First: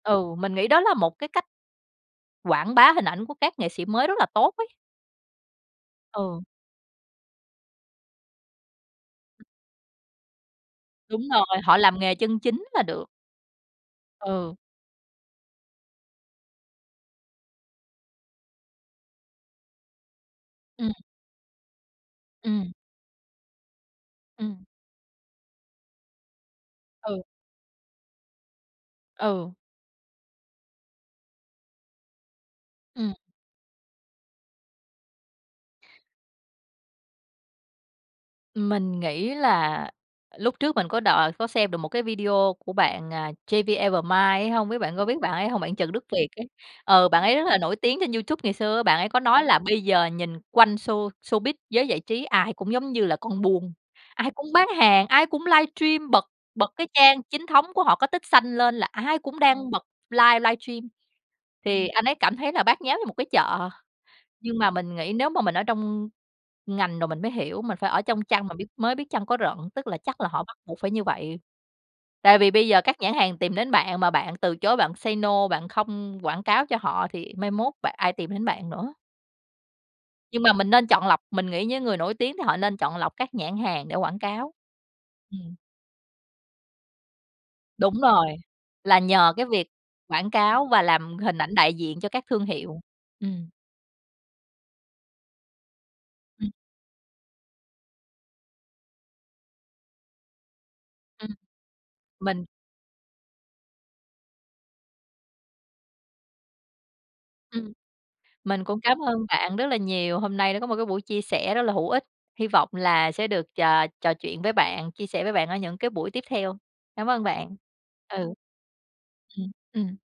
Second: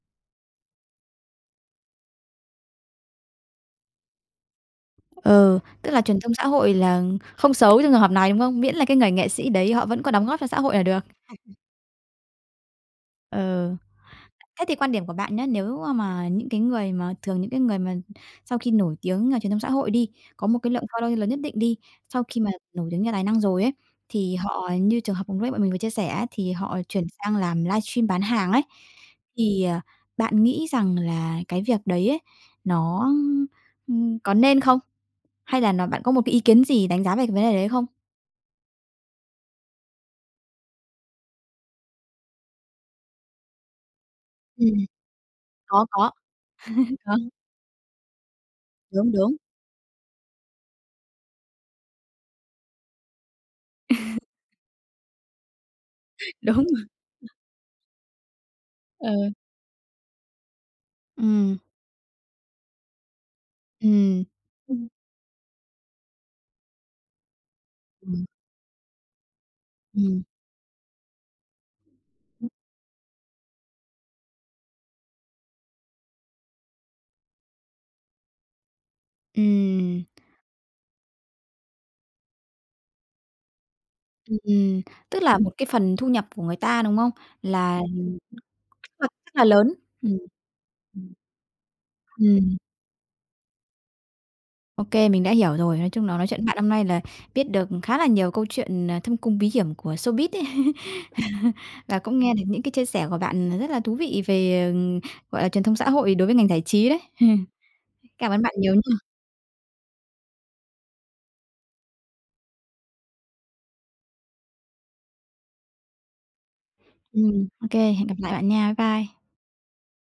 Ừ, mình nghĩ đó là một cái cách quảng bá hình ảnh của các nghệ sĩ mới rất là tốt ấy. Ừ, tức là truyền thông Ừ. xã hội là không xấu trong trường hợp này, đúng không? Miễn là cái người nghệ sĩ đấy họ vẫn có đóng góp cho xã hội là được. Đúng rồi, [unintelligible] họ làm nghề chân chính là được. Ờ. Ừ. Thế thì quan điểm của bạn nhá, nếu mà những cái người mà thường những cái người mà sau khi nổi tiếng ở truyền thông xã hội đi, có một cái lượng Ừm. following lớn nhất định đi, sau khi mà Ừm. nổi tiếng nhờ tài năng rồi ấy, thì Ừm. họ như trường hợp vừa nãy bọn mình vừa chia sẻ á, thì họ chuyển Ừ. sang làm livestream bán hàng ấy, Ừ. thì, ờ, bạn nghĩ rằng là cái việc đấy ấy, nó, Ừm. ưm, có nên không? Hay là nó bạn có một cái ý kiến gì đánh giá về cái vấn đề đấy không? Mình nghĩ là lúc trước mình có đòi có xem được một cái video của bạn, à, JVevermind ấy hông biết Ừm. bạn có biết bạn ấy hông, bạn Có, Trần Đức có. Việt ấy? Ừ, Hả? bạn ấy rất là nổi tiếng trên YouTube ngày xưa á, bạn ấy Đúng, có đúng. nói là bây giờ nhìn quanh show showbiz, giới giải trí ai cũng giống như là con buôn, ai cũng bán hàng, ai cũng livestream bật Đúng bật rồi. cái trang chính thống của họ có tích xanh lên là Ờ. ai cũng đang bật live livestream Ừm. thì anh ấy cảm thấy là bát nháo như một cái chợ, Ừm. nhưng mà Ừm. mình nghĩ nếu mà mình ở trong ngành rồi mình mới hiểu, mình phải ở trong Ừm. chăn mà biết mới biết chăn có rận, tức là chắc Ừm. là họ bắt buộc phải như vậy. Tại vì bây giờ các nhãn hàng tìm đến bạn mà bạn từ chối, bạn say no, bạn không quảng cáo cho họ thì mai mốt bạn ai tìm đến bạn nữa? Ừm. Nhưng mà mình nên chọn lọc, mình nghĩ những người nổi tiếng thì họ nên chọn lọc các nhãn hàng để quảng cáo. Ừm, tức là một Ừm. cái phần thu nhập của người ta, đúng không? Là Đúng rồi, là [unintelligible] là nhờ rất là cái việc lớn. Ừm. quảng cáo và Ừm. làm hình ảnh đại diện cho các thương Ừm. hiệu, ừm. Ô kê, mình đã hiểu rồi. Nói chung là nói chuyện với Ừm. bạn hôm nay là biết được khá là nhiều câu chuyện, ờ, thâm cung bí hiểm của showbiz ấy. Ừm. Và cũng nghe được Mình những cái chia sẻ của bạn, ờ, rất là thú vị về, ờ, gọi là, truyền thông xã hội đối với ngành giải trí đấy. Ừm, Cảm ơn bạn mình nhiều cũng nha. cám ơn bạn rất là nhiều, hôm nay đã có một cái buổi chia sẻ rất là hữu ích. Hi vọng là sẽ được, chà, trò chuyện với bạn, chia sẻ với bạn ở những cái buổi tiếp theo. Cảm ơn Ừm, bạn. ô kê, hẹn gặp lại Ừ. bạn nha. Bye. Ừm, ừm.